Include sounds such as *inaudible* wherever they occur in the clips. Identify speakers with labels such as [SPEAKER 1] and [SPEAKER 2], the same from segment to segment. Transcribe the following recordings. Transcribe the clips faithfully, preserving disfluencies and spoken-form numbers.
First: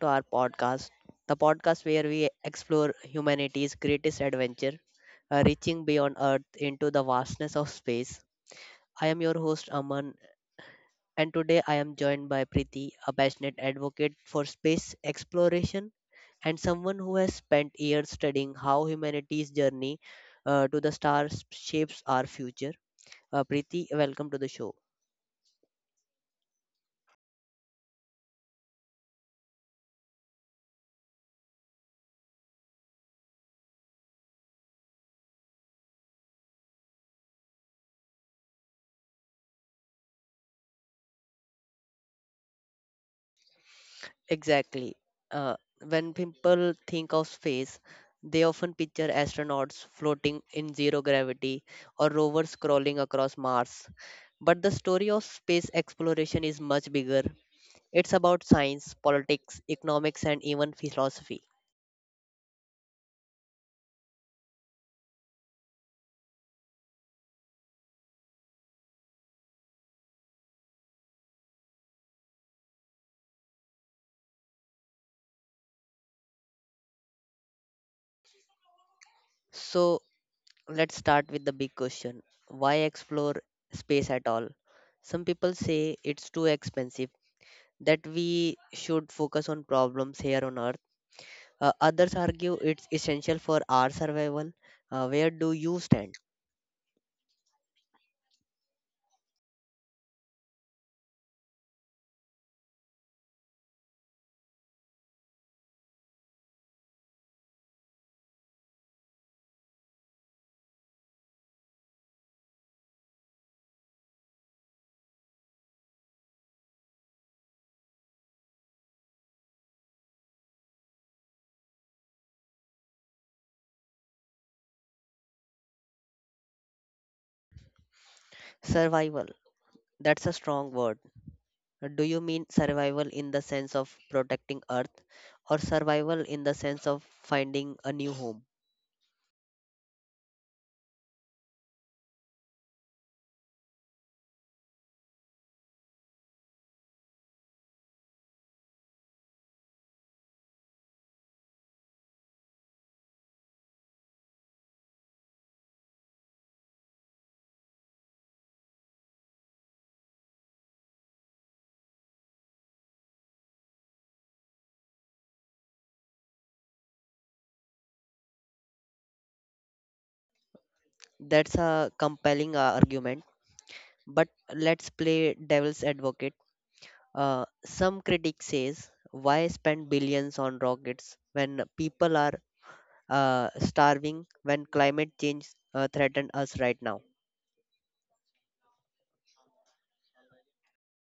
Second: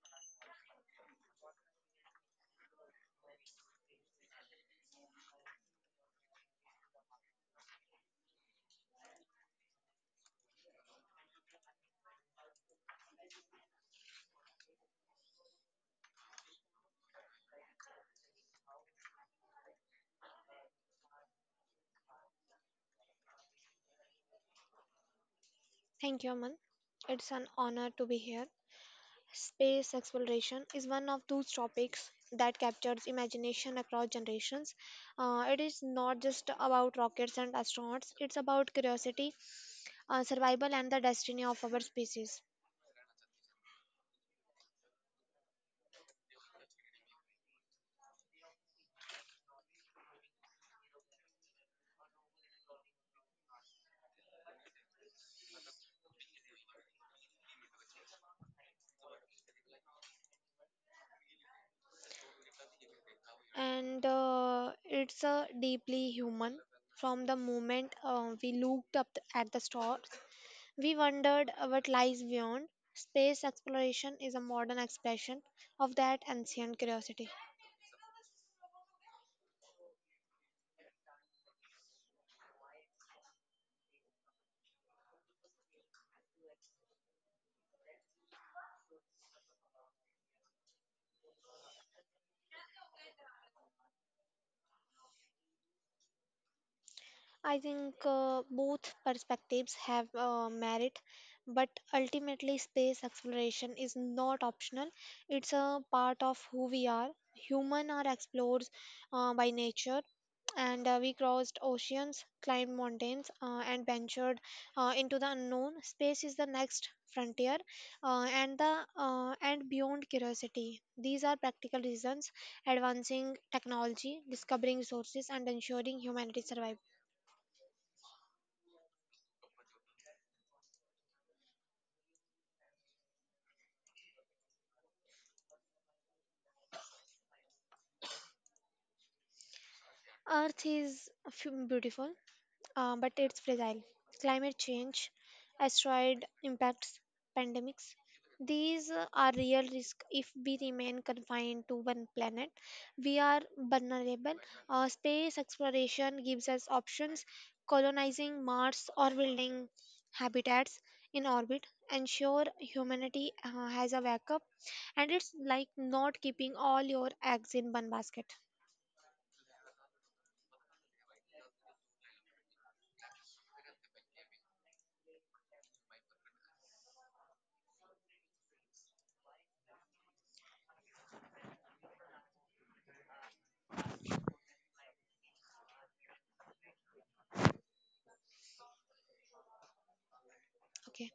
[SPEAKER 1] to our podcast, the podcast where we explore humanity's greatest adventure, uh, reaching beyond Earth into the vastness of space. I am your host, Aman, and today I am joined by Priti, a passionate advocate for space exploration and someone who has spent years studying how humanity's journey uh, to the stars shapes our future. Uh, Priti, welcome to the show.
[SPEAKER 2] Thank you, Aman. It's an honor to be here. Space exploration is one of those topics that captures imagination across generations. Uh, it is not just about rockets and astronauts, it's about curiosity, uh, survival, and the destiny of our species.
[SPEAKER 1] Exactly. Uh, when people think of space, they often picture astronauts floating in zero gravity or rovers crawling across Mars. But the story of space exploration is much bigger. It's about science, politics, economics, and even philosophy.
[SPEAKER 2] And uh, it's uh, deeply human. From the moment uh, we looked up th- at the stars, we wondered what lies beyond. Space exploration is a modern expression of that ancient curiosity.
[SPEAKER 1] So let's start with the big question, why explore space at all? Some people say it's too expensive, that we should focus on problems here on Earth. Uh, others argue it's essential for our survival. Uh, where do you stand?
[SPEAKER 2] I think uh, both perspectives have uh, merit, but ultimately, space exploration is not optional. It's a part of who we are. Human are explorers uh, by nature, and uh, we crossed oceans, climbed mountains, uh, and ventured uh, into the unknown. Space is the next frontier, uh, and the uh, and beyond curiosity. These are practical reasons: advancing technology, discovering resources, and ensuring humanity survival.
[SPEAKER 1] Survival. That's a strong word. Uh, Do you mean survival in the sense of protecting Earth or survival in the sense of finding a new home?
[SPEAKER 2] Earth is f- beautiful, uh, but it's fragile. Climate change, asteroid impacts, pandemics. These uh, are real risks if we remain confined to one planet. We are vulnerable. Uh, space exploration gives us options. Colonizing Mars or building habitats in orbit ensure humanity uh, has a backup, and it's like not keeping all your eggs in one basket.
[SPEAKER 1] That's a compelling uh, argument, but let's play devil's advocate. Uh, some critics says, why spend billions on rockets when people are uh, starving, when climate change uh, threatens us right now?
[SPEAKER 2] Okay.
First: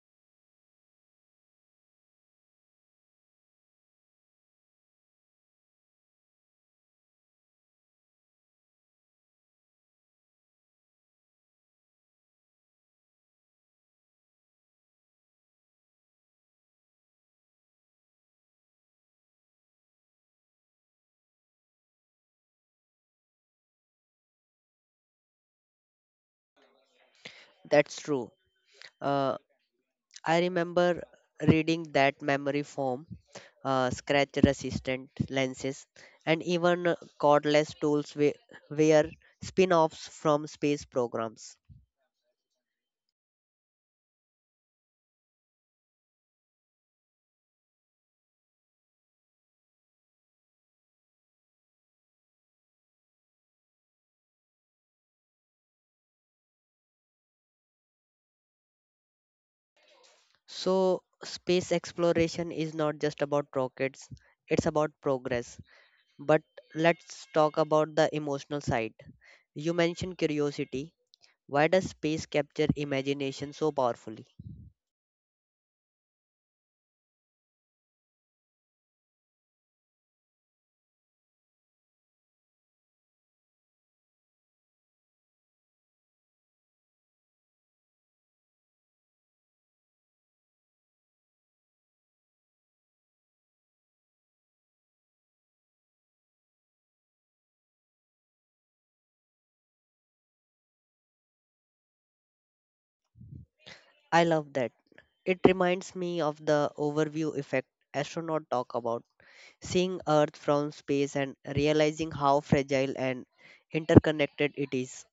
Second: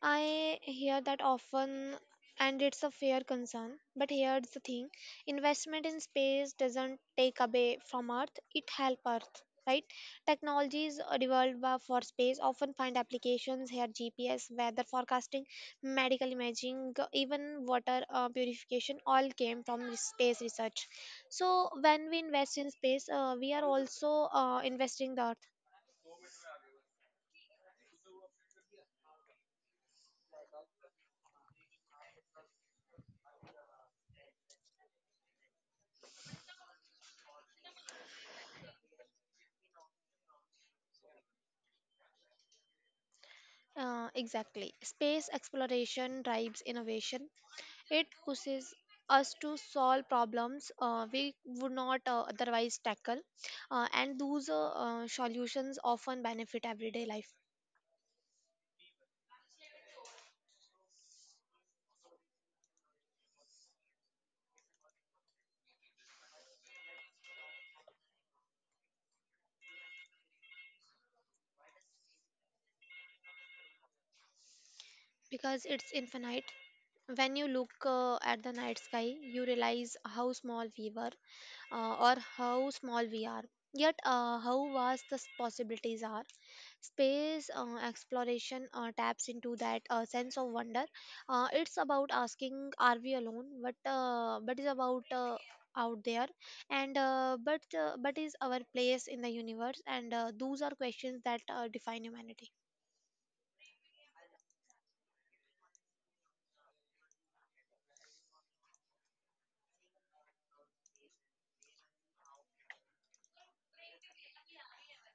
[SPEAKER 2] I hear that often and it's a fair concern. But here's the thing: investment in space doesn't take away from Earth, it helps Earth, right? Technologies uh, developed by- for space often find applications here: G P S, weather forecasting, medical imaging, g- even water uh, purification all came from re- space research. So when we invest in space, uh, we are also uh, investing the Earth.
[SPEAKER 1] That's true. Uh, I remember reading that memory foam, uh, scratch resistant lenses, and even uh, cordless tools we- were spin offs from space programs.
[SPEAKER 2] Uh, exactly. Space exploration drives innovation. It pushes us to solve problems uh, we would not uh, otherwise tackle, uh, and those uh, uh, solutions often benefit everyday life
[SPEAKER 1] So, space exploration is not just about rockets, it's about progress. But let's talk about the emotional side. You mentioned curiosity. Why does space capture imagination so powerfully?
[SPEAKER 2] because it's infinite. When you look uh, at the night sky, you realize how small we were, uh, or how small we are, yet, uh, how vast the s- possibilities are. Space uh, exploration uh, taps into that uh, sense of wonder. Uh, it's about asking, are we alone? What uh, what is about uh, out there, and uh, but uh, but is our place in the universe? And uh, those are questions that uh, define humanity.
[SPEAKER 1] I love that. It reminds me of the overview effect astronauts talk about, seeing Earth from space and realizing how fragile and interconnected it is.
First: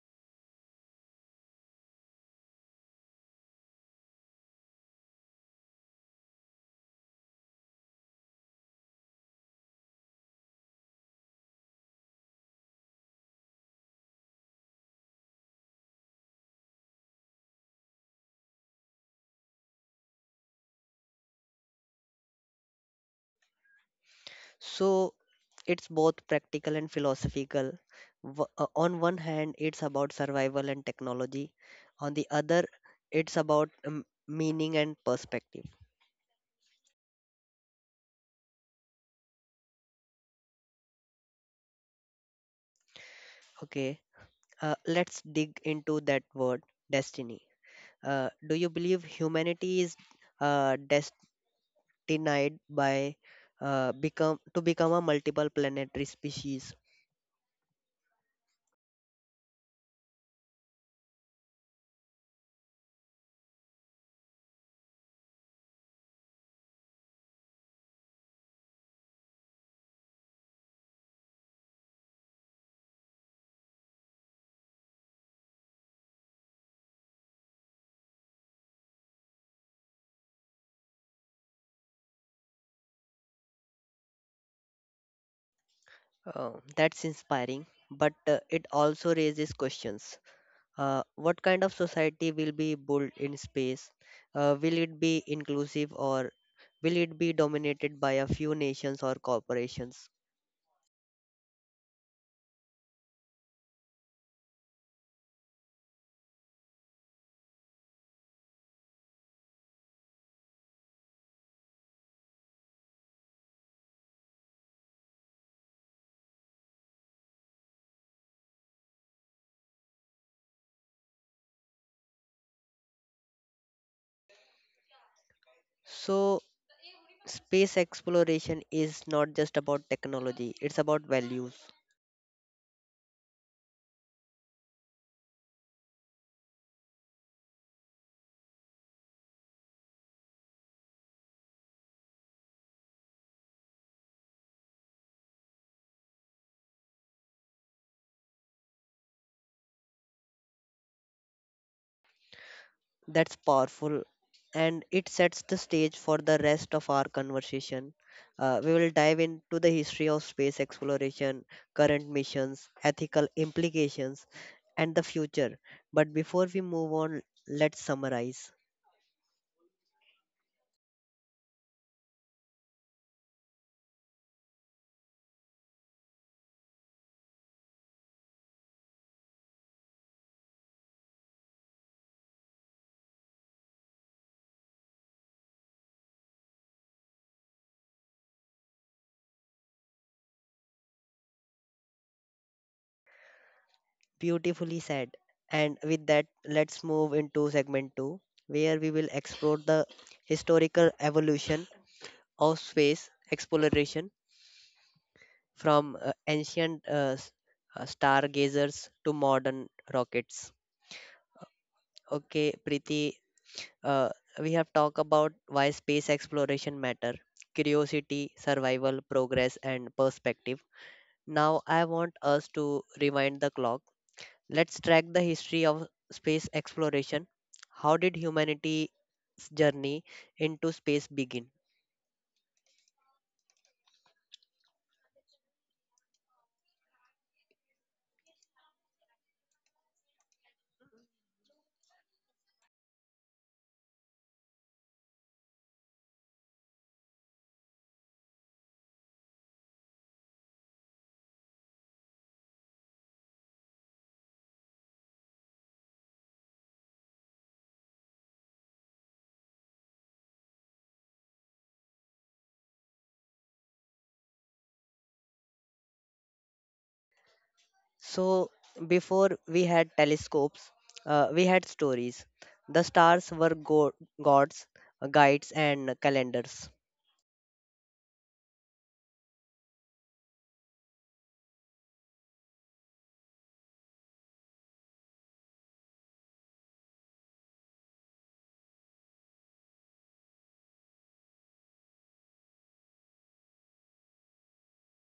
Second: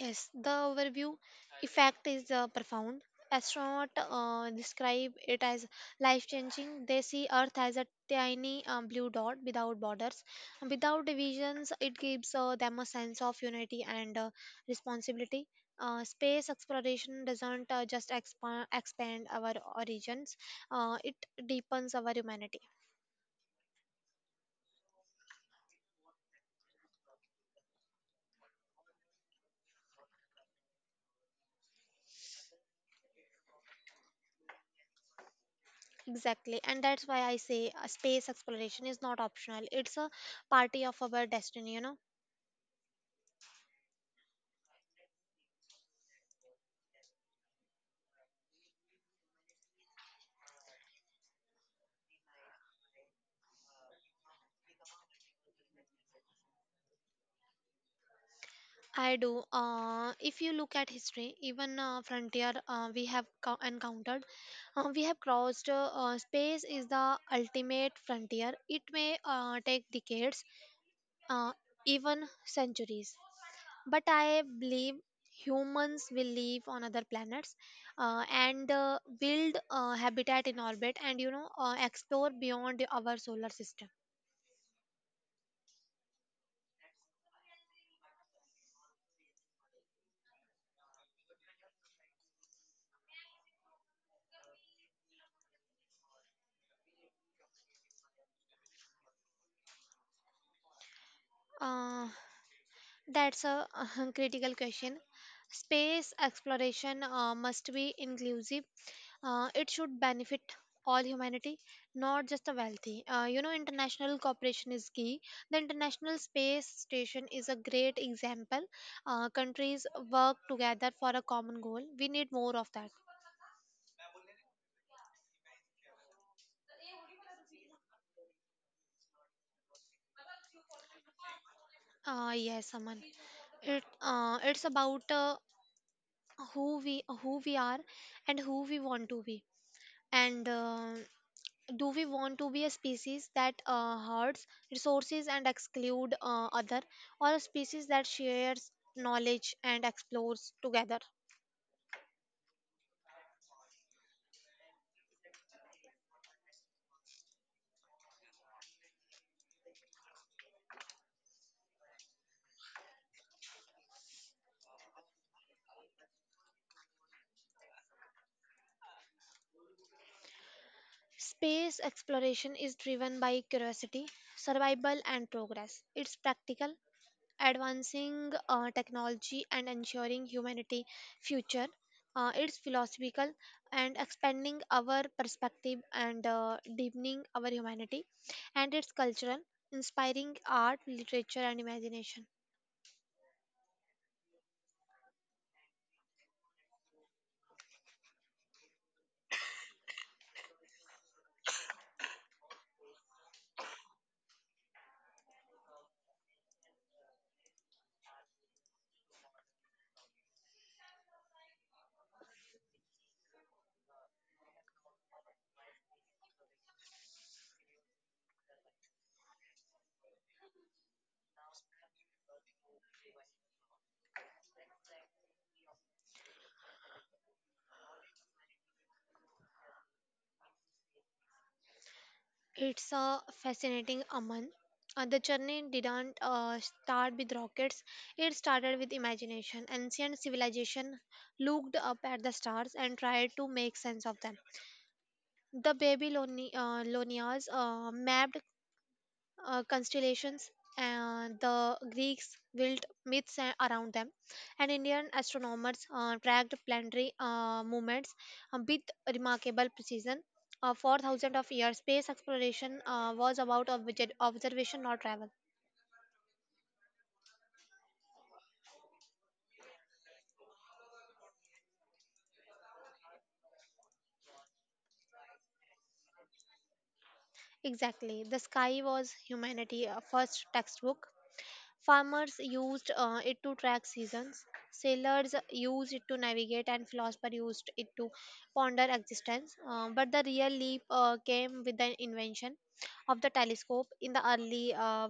[SPEAKER 2] Yes, the overview effect is uh, profound. Astronauts uh, describe it as life changing. They see Earth as a tiny um, blue dot without borders. And without divisions, it gives uh, them a sense of unity and uh, responsibility. Uh, space exploration doesn't uh, just expand, expand our origins, uh, it deepens our humanity.
[SPEAKER 1] So it's both practical and philosophical. W- uh, On one hand, it's about survival and technology. On the other, it's about um, meaning and perspective.
[SPEAKER 2] Exactly, and that's why I say uh, space exploration is not optional, it's a party of our destiny, you know.
[SPEAKER 1] Okay, uh, let's dig into that word, destiny. Uh, do you believe humanity is uh, destined by uh, become to become a multiple planetary species?
[SPEAKER 2] I do. Uh, if you look at history, even uh, frontier uh, we have co- encountered, uh, we have crossed. Uh, uh, space is the ultimate frontier. It may uh, take decades, uh, even centuries. But I believe humans will live on other planets uh, and uh, build uh, habitat in orbit and you know uh, explore beyond our solar system.
[SPEAKER 1] Uh, that's inspiring, but uh, it also raises questions. Uh, what kind of society will be built in space? Uh, will it be inclusive or will it be dominated by a few nations or corporations?
[SPEAKER 2] Uh, That's a *laughs* critical question. Space exploration uh, must be inclusive. Uh, it should benefit all humanity, not just the wealthy. Uh, you know, international cooperation is key. The International Space Station is a great example. Uh, countries work together for a common goal. We need more of that.
[SPEAKER 1] So, space exploration is not just about technology, it's about values.
[SPEAKER 2] Uh, yes, Aman. It uh, it's about uh, who we who we are and who we want to be. And uh, Do we want to be a species that uh, hoards resources and exclude uh, other, or a species that shares knowledge and explores together?
[SPEAKER 1] That's powerful, and it sets the stage for the rest of our conversation. Uh, we will dive into the history of space exploration, current missions, ethical implications, and the future. But before we move on, let's summarize.
[SPEAKER 2] Space exploration is driven by curiosity, survival, and progress. It's practical, advancing uh, technology and ensuring humanity future. Uh, it's philosophical and expanding our perspective and uh, deepening our humanity, and it's cultural, inspiring art, literature, and imagination.
[SPEAKER 1] Beautifully said. And with that, let's move into segment two, where we will explore the historical evolution of space exploration from uh, ancient uh, s- uh, stargazers to modern rockets. Okay, Preeti, uh, we have talked about why space exploration matter, curiosity, survival, progress, and perspective. Now I want us to rewind the clock. Let's track the history of space exploration. How did humanity's journey into space begin?
[SPEAKER 2] It's a fascinating, Aman. Uh, the journey didn't uh, start with rockets. It started with imagination. Ancient civilization looked up at the stars and tried to make sense of them. The Babyloni- uh, Babylonians uh, mapped uh, constellations, and the Greeks built myths a- around them, and Indian astronomers uh, tracked planetary uh, movements uh, with remarkable precision. Uh, for thousands of years, space exploration uh, was about obje- observation, not travel.
[SPEAKER 1] So, before we had telescopes, uh, we had stories. The stars were go- gods, guides, and calendars.
[SPEAKER 2] Exactly. The sky was humanity' uh, first textbook. Farmers used uh, it to track seasons, sailors used it to navigate, and philosophers used it to ponder existence. Uh, but the real leap uh, came with the invention of the telescope in the early uh,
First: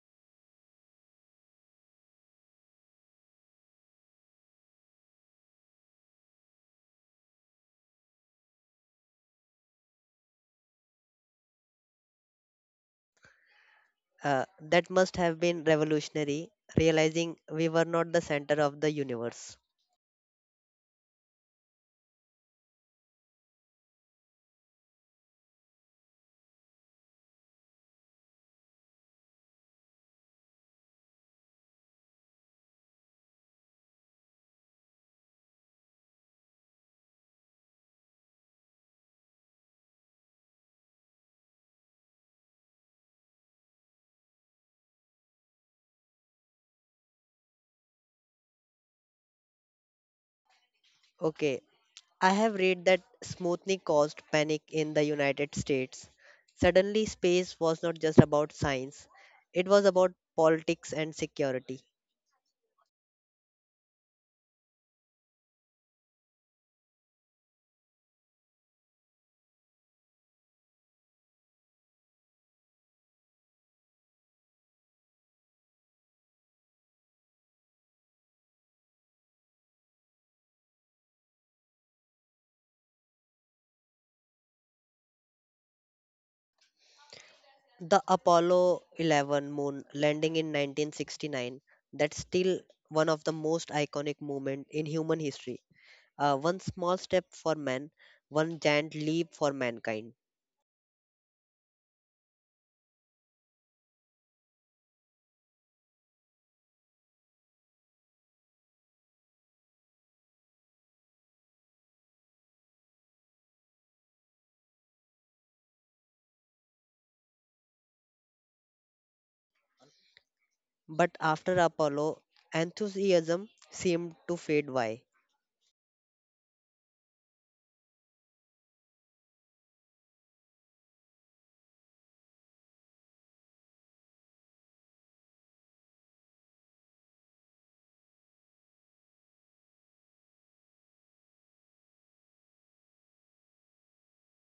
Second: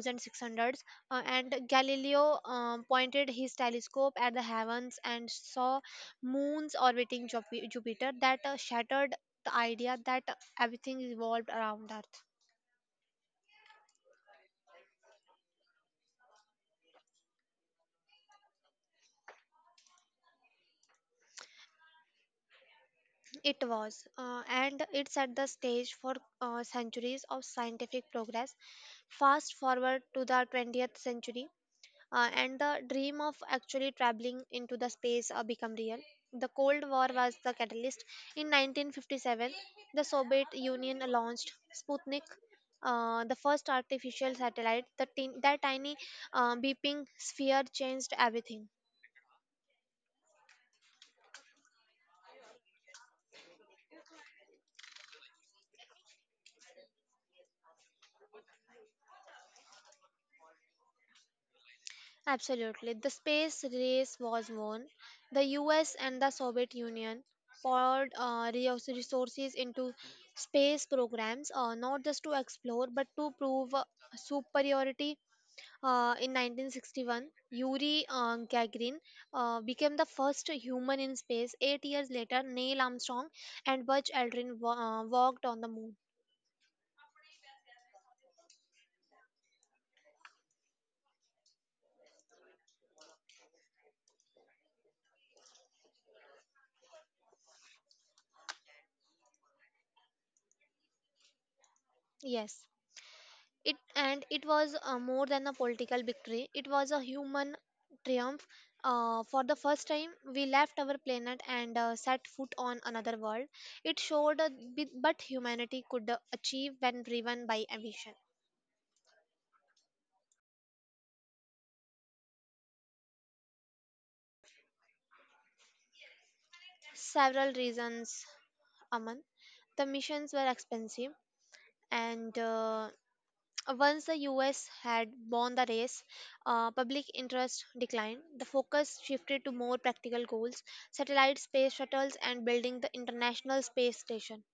[SPEAKER 2] sixteen hundreds, uh, and Galileo um, pointed his telescope at the heavens and saw moons orbiting Jupi- Jupiter that uh, shattered the idea that everything revolved around Earth.
[SPEAKER 1] Uh, that must have been revolutionary, realizing we were not the center of the universe.
[SPEAKER 2] It was, uh, and it set the stage for uh, centuries of scientific progress. Fast forward to the twentieth century, uh, and the dream of actually traveling into the space uh, become real. The Cold War was the catalyst. In nineteen fifty-seven, the Soviet Union launched Sputnik, uh, the first artificial satellite. The tin that tiny uh, beeping sphere changed everything.
[SPEAKER 1] Okay, I have read that Smoothly caused panic in the United States. Suddenly, space was not just about science, it was about politics and security.
[SPEAKER 2] Absolutely. The space race was won. The U S and the Soviet Union poured uh, reous- resources into space programs, uh, not just to explore but to prove uh, superiority. Uh, in nineteen sixty-one, Yuri uh, Gagarin uh, became the first human in space. Eight years later, Neil Armstrong and Buzz Aldrin wa- uh, walked on the moon.
[SPEAKER 1] The Apollo eleven moon landing in nineteen sixty-nine, that's still one of the most iconic moments in human history. Uh, one small step for man, one giant leap for mankind.
[SPEAKER 2] Yes. It and it was uh, more than a political victory. It was a human triumph. Uh, for the first time, we left our planet and uh, set foot on another world. It showed a bit, but humanity could uh, achieve when driven by ambition.
[SPEAKER 1] But after Apollo, enthusiasm seemed to fade. Why?
[SPEAKER 2] Several reasons, Aman. The missions were expensive and uh, once the U S had won the race, uh, public interest declined. The focus shifted to more practical goals: satellite space shuttles and building the International Space Station.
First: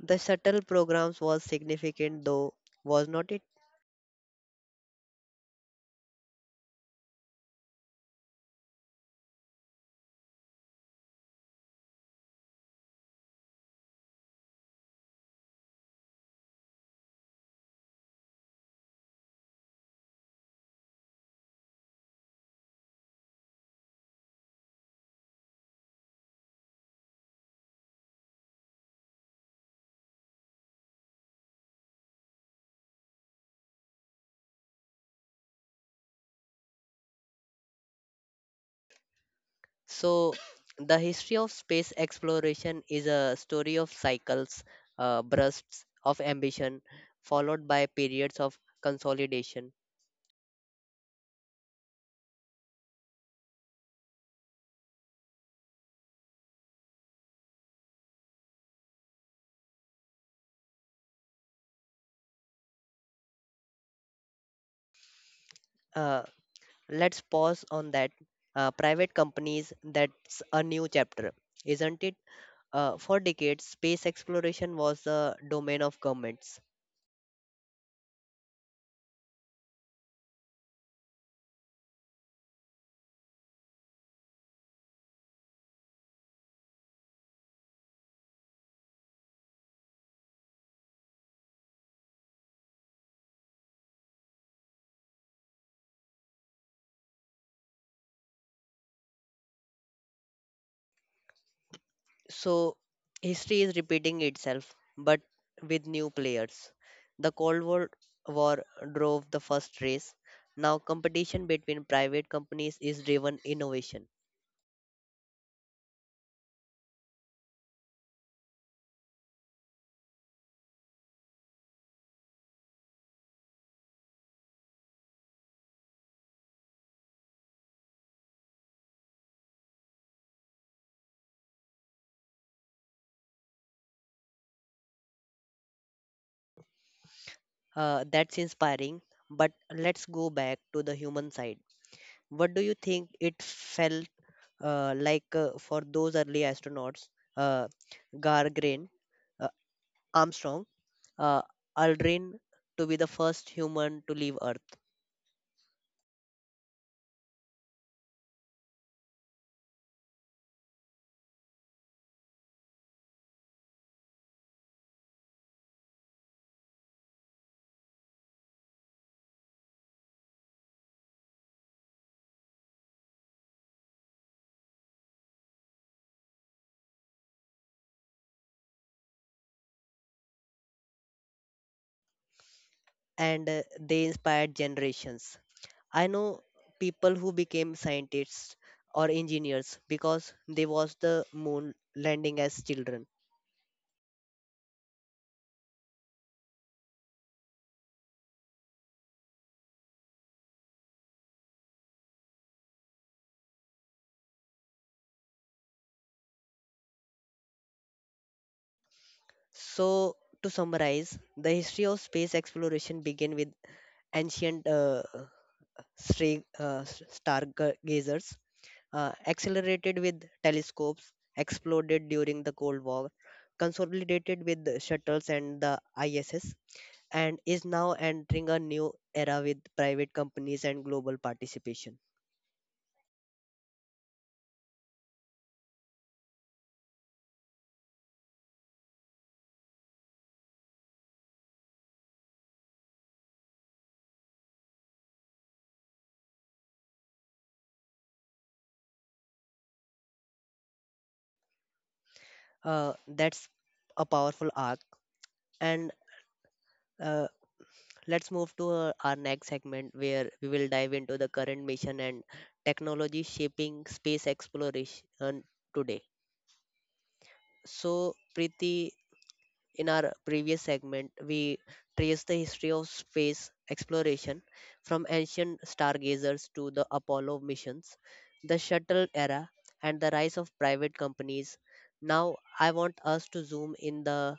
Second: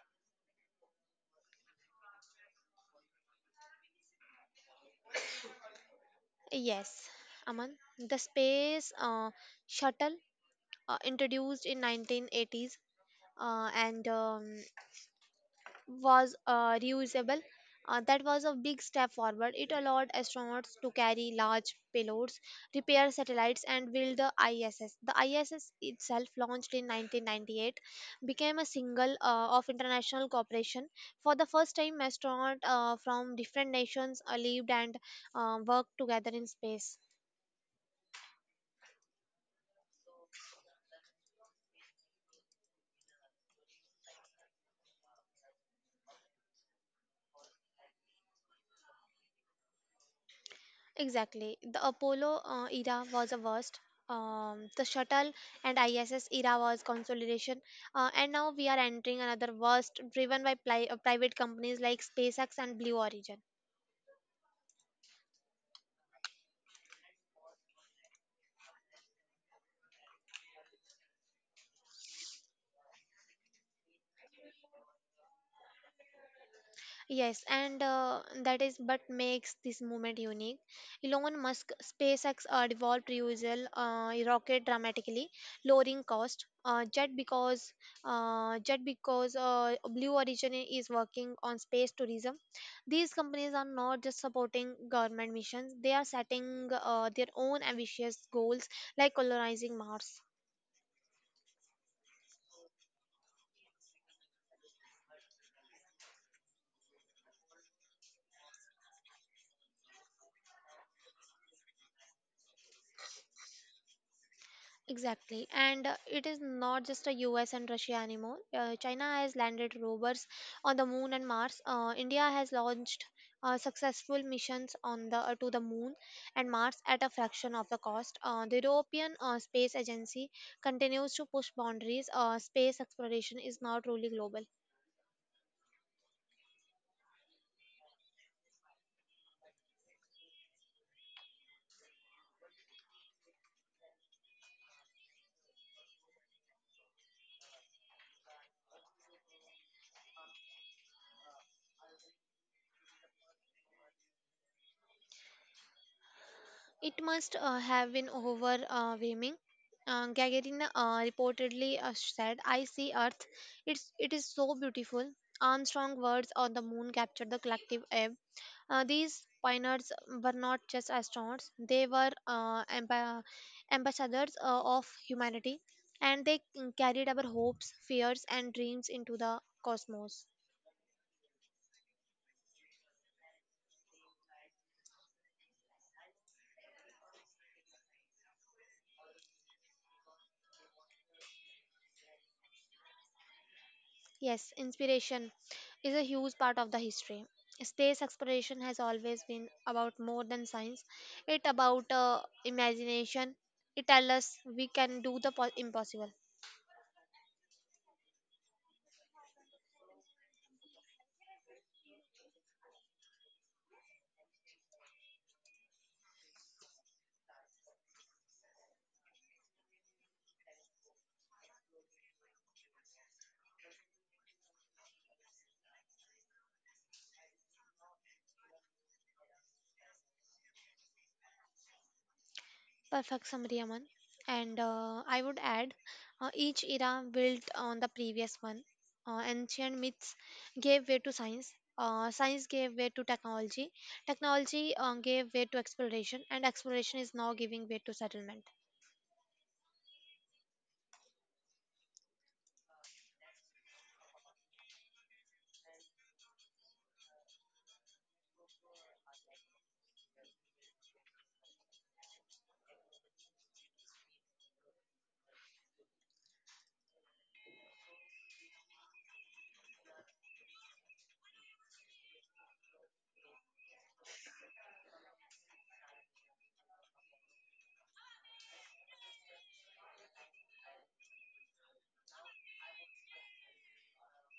[SPEAKER 1] The shuttle programs was significant though, was not?
[SPEAKER 2] Yes, Aman, the space uh, shuttle, uh, introduced in nineteen eighties uh, and um, was uh, reusable. Uh, that was a big step forward. It allowed astronauts to carry large payloads, repair satellites, and build the I S S. The I S S itself, launched in nineteen ninety-eight, became a single uh, of international cooperation. For the first time, astronauts uh, from different nations uh, lived and uh, worked together in space.
[SPEAKER 1] So, the history of space exploration is a story of cycles, uh, bursts of ambition, followed by periods of consolidation.
[SPEAKER 2] Exactly. The Apollo uh, era was the worst. Um, the shuttle and I S S era was consolidation. Uh, and now we are entering another worst driven by pli- uh, private companies like SpaceX and Blue Origin.
[SPEAKER 1] Uh, let's pause on that. Uh, private companies, that's a new chapter, isn't it? Uh, for decades, space exploration was the domain of governments.
[SPEAKER 2] Yes, and uh, that is what makes this movement unique. Elon Musk, SpaceX uh, devolved reusable uh, rocket dramatically, lowering cost. Uh, just because, uh, just because uh, Blue Origin is working on space tourism, these companies are not just supporting government missions; they are setting uh, their own ambitious goals, like colonizing Mars.
[SPEAKER 1] So history is repeating itself, but with new players. The Cold War War drove the first race. Now competition between private companies is driven innovation.
[SPEAKER 2] Exactly. And uh, it is not just the U S and Russia anymore. Uh, China has landed rovers on the moon and Mars. Uh, India has launched uh, successful missions on the uh, to the moon and Mars at a fraction of the cost. Uh, the European uh, Space Agency continues to push boundaries. Uh, space exploration is now truly global.
[SPEAKER 1] Uh, that's inspiring, but let's go back to the human side. What do you think it felt uh, like uh, for those early astronauts, uh, Gargrain, uh, Armstrong, uh, Aldrin, to be the first human to leave Earth,
[SPEAKER 2] It must uh, have been overwhelming. Uh, Gagarin uh, reportedly uh, said, "I see Earth. It's it is so beautiful." Armstrong words on the moon captured the collective ebb. Uh, these pioneers were not just astronauts; they were uh, amba- ambassadors uh, of humanity, and they carried our hopes, fears, and dreams into the cosmos.
[SPEAKER 1] and uh, they inspired generations. I know people who became scientists or engineers because they watched the moon landing as children.
[SPEAKER 2] Yes, inspiration is a huge part of the history. Space exploration has always been about more than science. It about uh, imagination. It tells us we can do the po- impossible.
[SPEAKER 1] So, to summarize, the history of space exploration began with ancient uh, stra- uh, s- stargazers, uh, accelerated with telescopes, exploded during the Cold War, consolidated with the shuttles and the I S S, and is now entering a new era with private companies and global participation.
[SPEAKER 2] Perfect summary, Aman. And uh, I would add, uh, each era built on the previous one. Uh, ancient myths gave way to science. Uh, science gave way to technology. Technology uh, gave way to exploration, and exploration is now giving way to settlement.
[SPEAKER 1] Uh, that's a powerful arc. And uh, let's move to uh, our next segment where we will dive into the current mission and technology shaping space exploration today. So, Preeti, in our previous segment, we traced the history of space exploration from ancient stargazers to the Apollo missions, the shuttle era, and the rise of private companies. Now, I want us to zoom in the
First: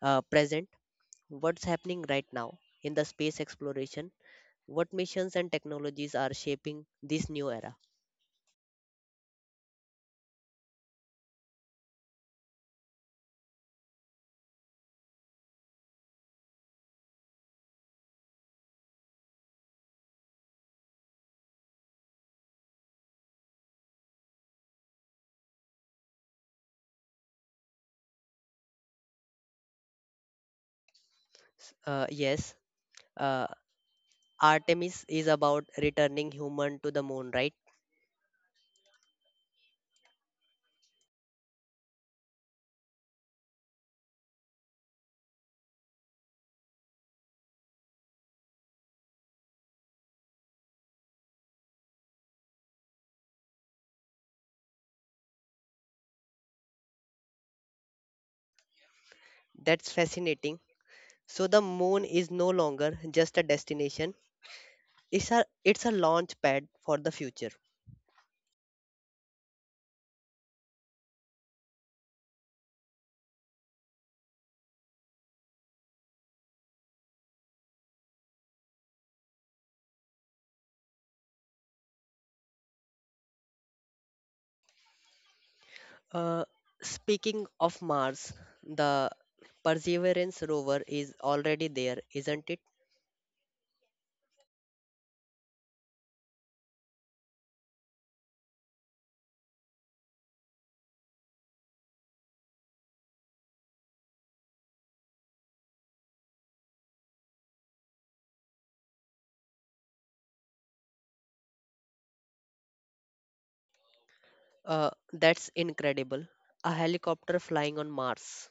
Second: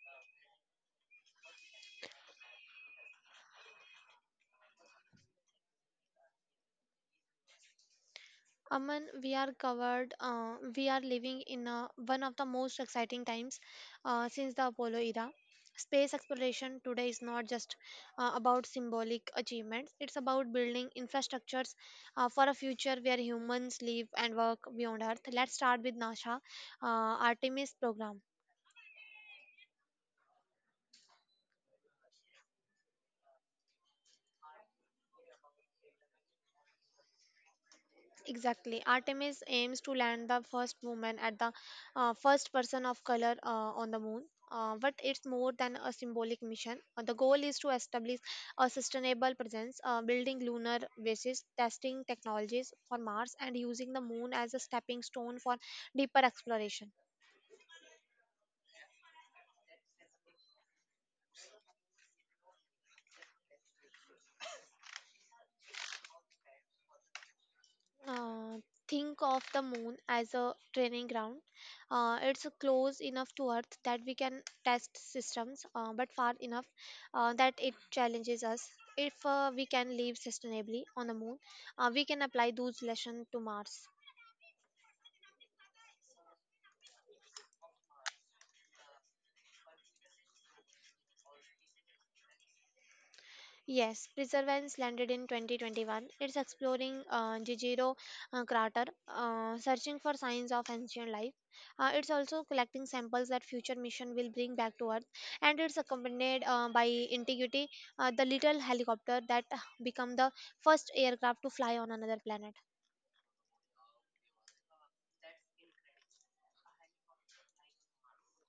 [SPEAKER 1] uh, present, what's happening right now in the space exploration, what missions and technologies are shaping this new era.
[SPEAKER 2] Aman, we are covered. Uh, we are living in uh, one of the most exciting times uh, since the Apollo era. Space exploration today is not just uh, about symbolic achievements, it's about building infrastructures uh, for a future where humans live and work beyond Earth. Let's start with NASA uh, Artemis program.
[SPEAKER 1] S- Uh, yes, uh, Artemis is about returning human to the moon, right?
[SPEAKER 2] Exactly. Artemis aims to land the first woman at the uh, first person of color uh, on the moon. Uh, but it's more than a symbolic mission. Uh, the goal is to establish a sustainable presence, uh, building lunar bases, testing technologies for Mars, and using the moon as a stepping stone for deeper exploration.
[SPEAKER 1] That's fascinating. So the moon is no longer just a destination; it's a it's a launch pad for the future.
[SPEAKER 2] Uh, think of the moon as a training ground. Uh, it's close enough to Earth that we can test systems, uh, but far enough uh, that it challenges us. If uh, we can live sustainably on the moon, uh, we can apply those lessons to Mars.
[SPEAKER 1] Uh, Speaking of Mars, the Perseverance rover is already there, isn't it?
[SPEAKER 2] Yes, Perseverance landed in twenty twenty-one. It's exploring uh, Jijiro uh, crater, uh, searching for signs of ancient life. Uh, it's also collecting samples that future mission will bring back to Earth, and it's accompanied uh, by Integrity, uh, the little helicopter that uh, become the first aircraft to fly on another planet.
[SPEAKER 1] Uh, that's incredible. A helicopter flying on Mars.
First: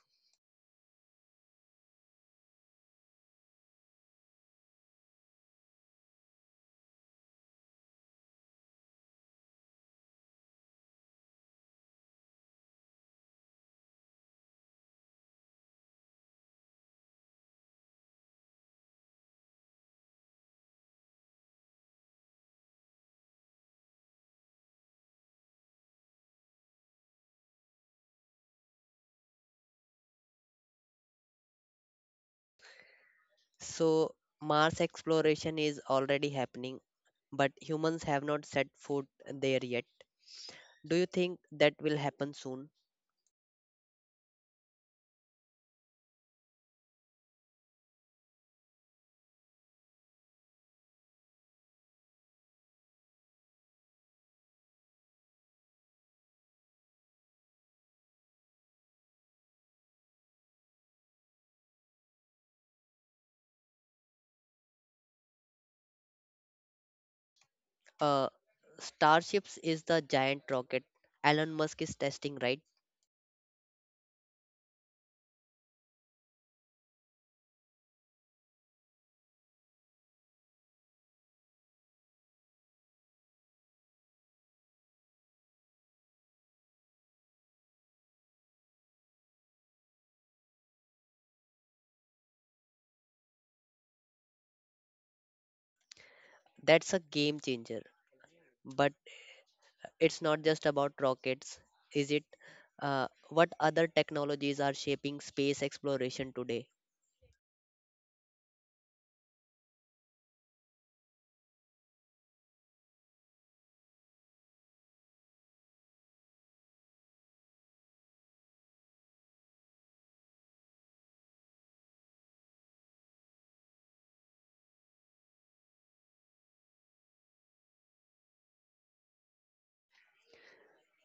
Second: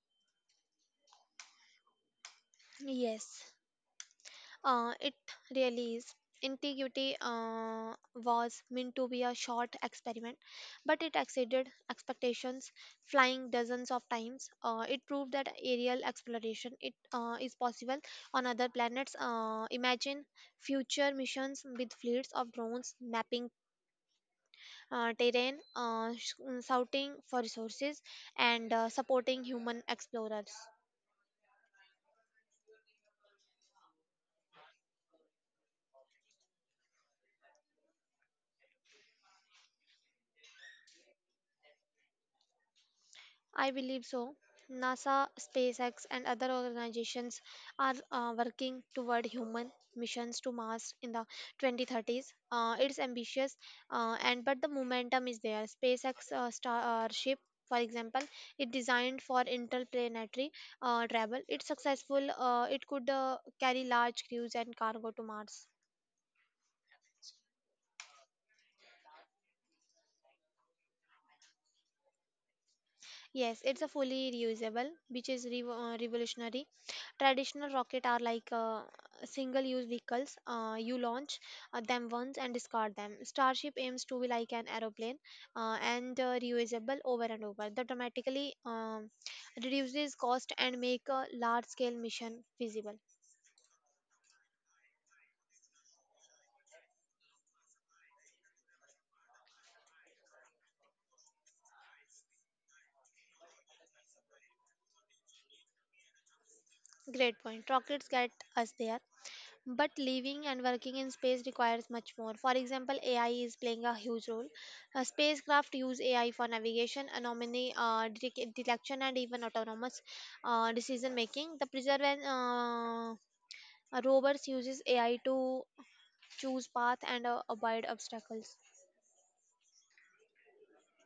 [SPEAKER 2] Yes. Uh, it really is. Integrity uh, was meant to be a short experiment, but it exceeded expectations, flying dozens of times. Uh, it proved that aerial exploration it uh, is possible on other planets. Uh, imagine future missions with fleets of drones mapping uh, terrain, uh, sh- shouting for resources, and uh, supporting human explorers.
[SPEAKER 1] So, Mars exploration is already happening, but humans have not set foot there yet. Do you think that will happen soon?
[SPEAKER 2] I believe so. NASA, SpaceX, and other organizations are uh, working toward human missions to Mars in the twenty thirties. Uh, it's ambitious, uh, and but the momentum is there. SpaceX uh, Starship, for example, it designed for interplanetary uh, travel. It's successful. Uh, it could uh, carry large crews and cargo to Mars.
[SPEAKER 1] Uh, Starships is the giant rocket Elon Musk is testing, right?
[SPEAKER 2] Yes, it's a fully reusable, which is revo uh, revolutionary. Traditional rocket are like uh, single-use vehicles. Uh, you launch uh, them once and discard them. Starship aims to be like an aeroplane uh, and uh, reusable over and over. That dramatically um, reduces cost and make a large-scale mission feasible.
[SPEAKER 1] That's a game changer. But it's not just about rockets, is it? Uh, what other technologies are shaping space exploration today?
[SPEAKER 2] Great point. Rockets get us there, but living and working in space requires much more. For example, A I is playing a huge role. Uh, spacecraft use A I for navigation, anomaly uh, detec- detection, and even autonomous uh, decision making. The Perseverance uh, rovers uses A I to choose path and uh, avoid obstacles.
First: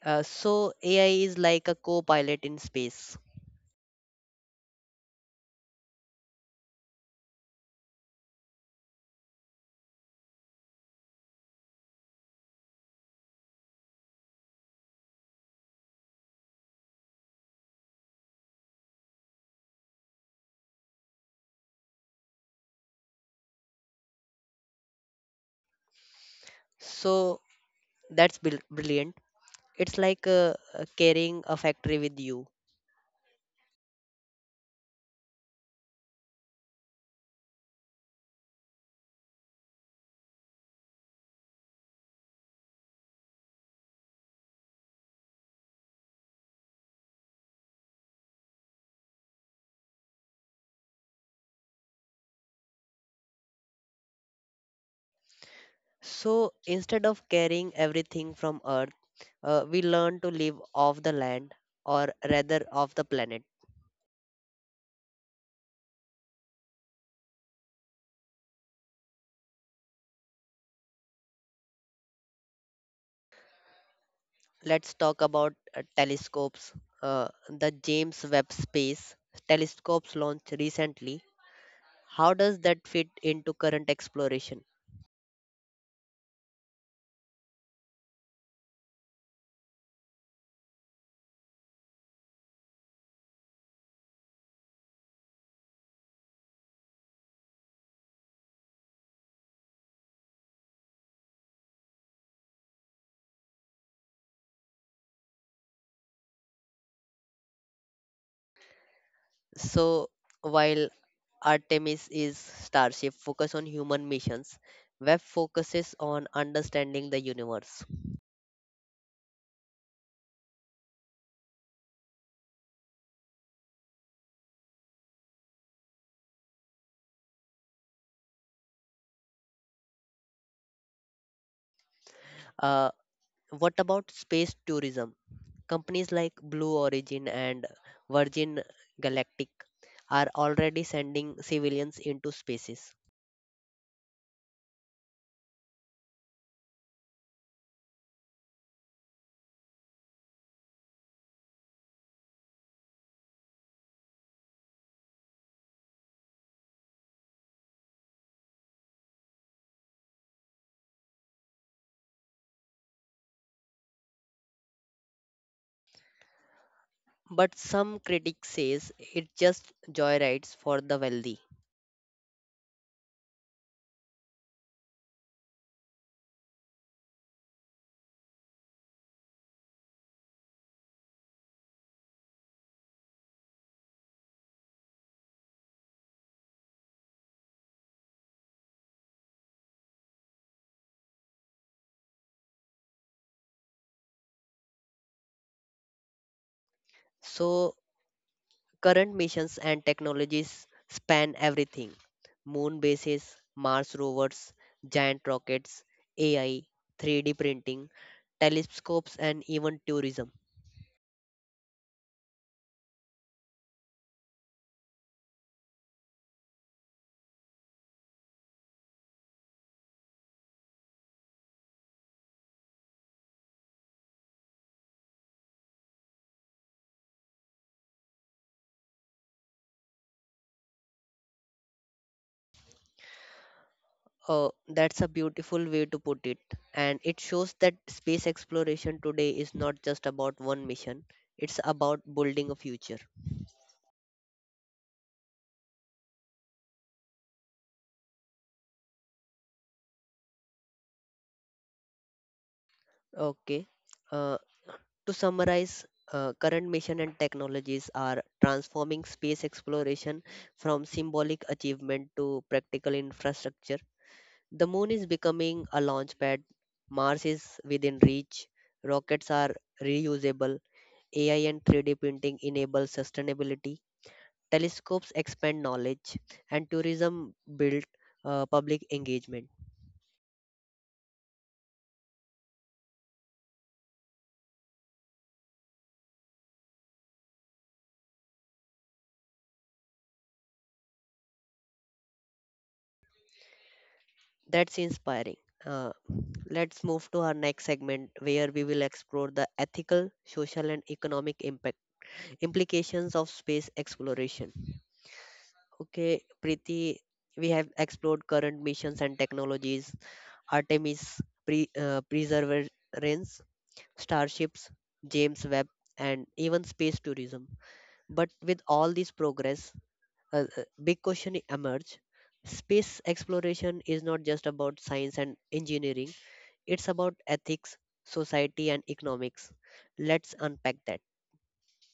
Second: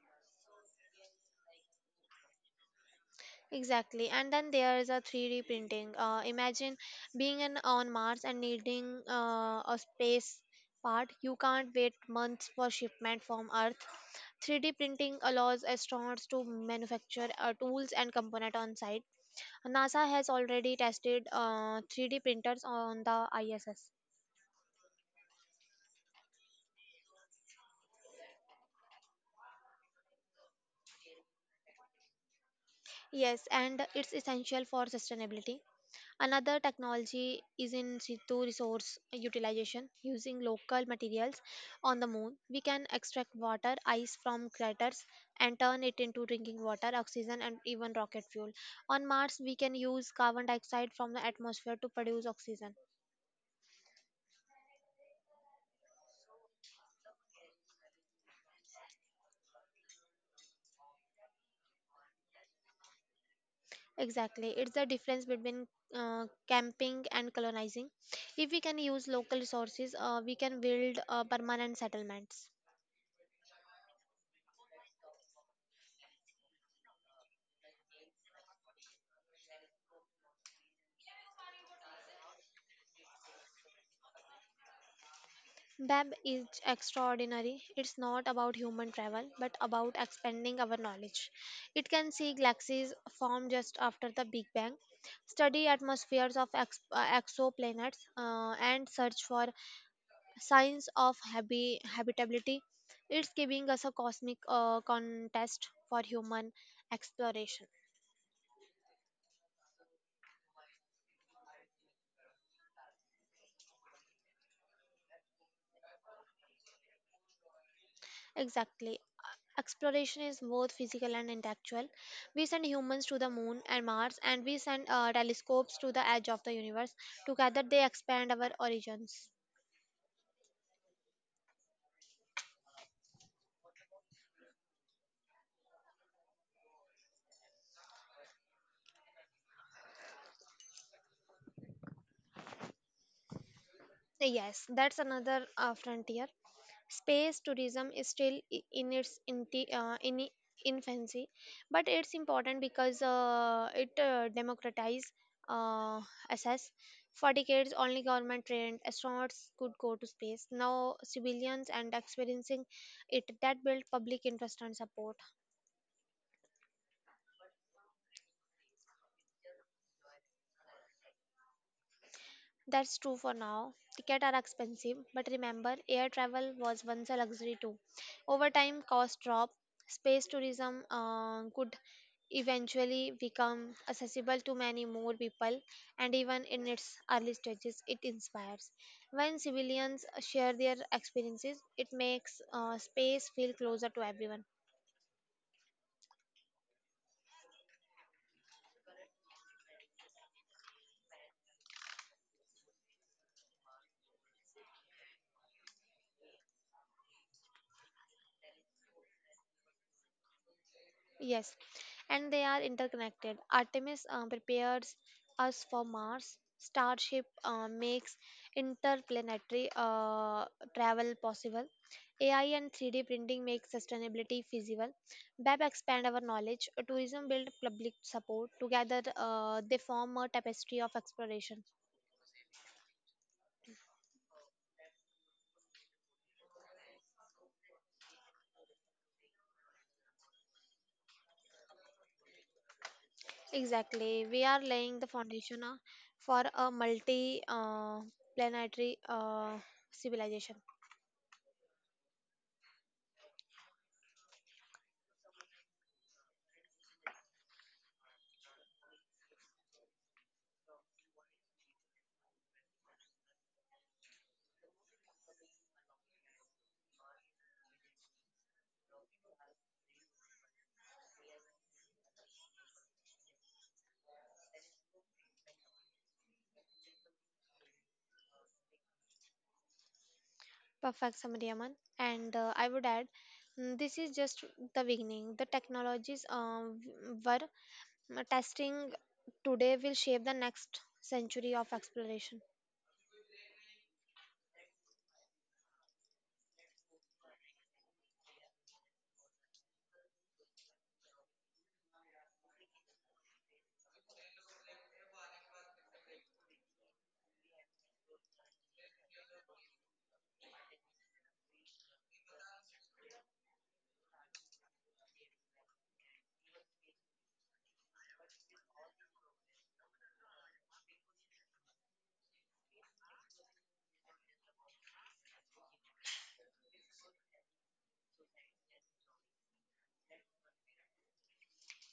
[SPEAKER 1] Uh, so A I is like a co-pilot in space.
[SPEAKER 2] Exactly. And then there is a three D printing. Uh, imagine being an, on Mars and needing uh, a space part. You can't wait months for shipment from Earth. three D printing allows astronauts to manufacture uh, tools and component on site. NASA has already tested uh, three D printers on the I S S.
[SPEAKER 1] So that's br- brilliant. It's like uh, uh, carrying a factory with you.
[SPEAKER 2] Yes, and it's essential for sustainability. Another technology is in situ resource utilization. Using local materials on the moon, we can extract water, ice from craters, and turn it into drinking water, oxygen, and even rocket fuel. On Mars, we can use carbon dioxide from the atmosphere to produce oxygen.
[SPEAKER 1] So instead of carrying everything from Earth, uh, we learn to live off the land or rather off the planet.
[SPEAKER 2] Exactly, it's the difference between uh, camping and colonizing. If we can use local resources, uh, we can build uh, permanent settlements.
[SPEAKER 1] Let's talk about uh, telescopes. Uh, the James Webb Space Telescope's launched recently. How does that fit into current exploration?
[SPEAKER 2] B A B is extraordinary. It's not about human travel, but about expanding our knowledge. It can see galaxies form just after the Big Bang, study atmospheres of ex- uh, exoplanets, uh, and search for signs of habi- habitability. It's giving us a cosmic uh, contest for human exploration.
[SPEAKER 1] So while Artemis is Starship focus on human missions, Webb focuses on understanding the universe.
[SPEAKER 2] Exactly. Exploration is both physical and intellectual. We send humans to the moon and Mars, and we send uh, telescopes to the edge of the universe. Together, they expand our origins.
[SPEAKER 1] Uh, what about space tourism? Companies like Blue Origin and Virgin Galactic are already sending civilians into spaces.
[SPEAKER 2] Yes, that's another uh, frontier. Space tourism is still i- in its inti- uh, in i- infancy, but it's important because uh, it uh, democratizes uh, access. For decades, only government-trained astronauts could go to space. Now, civilians and experiencing it that built public interest and support.
[SPEAKER 1] But some critics says it just joyrides for the wealthy.
[SPEAKER 2] That's true for now. Tickets are expensive, but remember, air travel was once a luxury too. Over time, costs drop. Space tourism uh, could eventually become accessible to many more people, and even in its early stages, it inspires. When civilians share their experiences, it makes uh, space feel closer to everyone.
[SPEAKER 1] So current missions and technologies span everything. Moon bases, Mars rovers, giant rockets, A I, three D printing, telescopes, and even tourism.
[SPEAKER 2] Yes, and they are interconnected. Artemis uh, prepares us for Mars. Starship uh, makes interplanetary uh, travel possible. A I and three D printing make sustainability feasible. B E P expand our knowledge. Tourism build public support. Together, uh, they form a tapestry of exploration.
[SPEAKER 1] Uh, that's a beautiful way to put it. And it shows that space exploration today is not just about one mission, it's about building a future.
[SPEAKER 2] Exactly. We are laying the foundation uh, for a multi uh, planetary uh, civilization.
[SPEAKER 1] Okay. Uh, to summarize, uh, current mission and technologies are transforming space exploration from symbolic achievement to practical infrastructure. The moon is becoming a launch pad, Mars is within reach, rockets are reusable, A I and three D printing enable sustainability. Telescopes expand knowledge, and tourism build uh, public engagement.
[SPEAKER 2] Perfect, Samadhyaman. And uh, I would add, mm, this is just the beginning. The technologies uh, w- were uh, testing today will shape the next century of exploration.
[SPEAKER 1] That's inspiring. Uh, let's move to our next segment where we will explore the ethical, social, and economic impact implications of space exploration. Okay, Preeti, we have explored current missions and technologies, Artemis, pre, uh, Perseverance, starships, James Webb, and even space tourism. But with all this progress, a a big question emerged. Space exploration is not just about science and engineering, it's about ethics, society, and economics. Let's unpack that.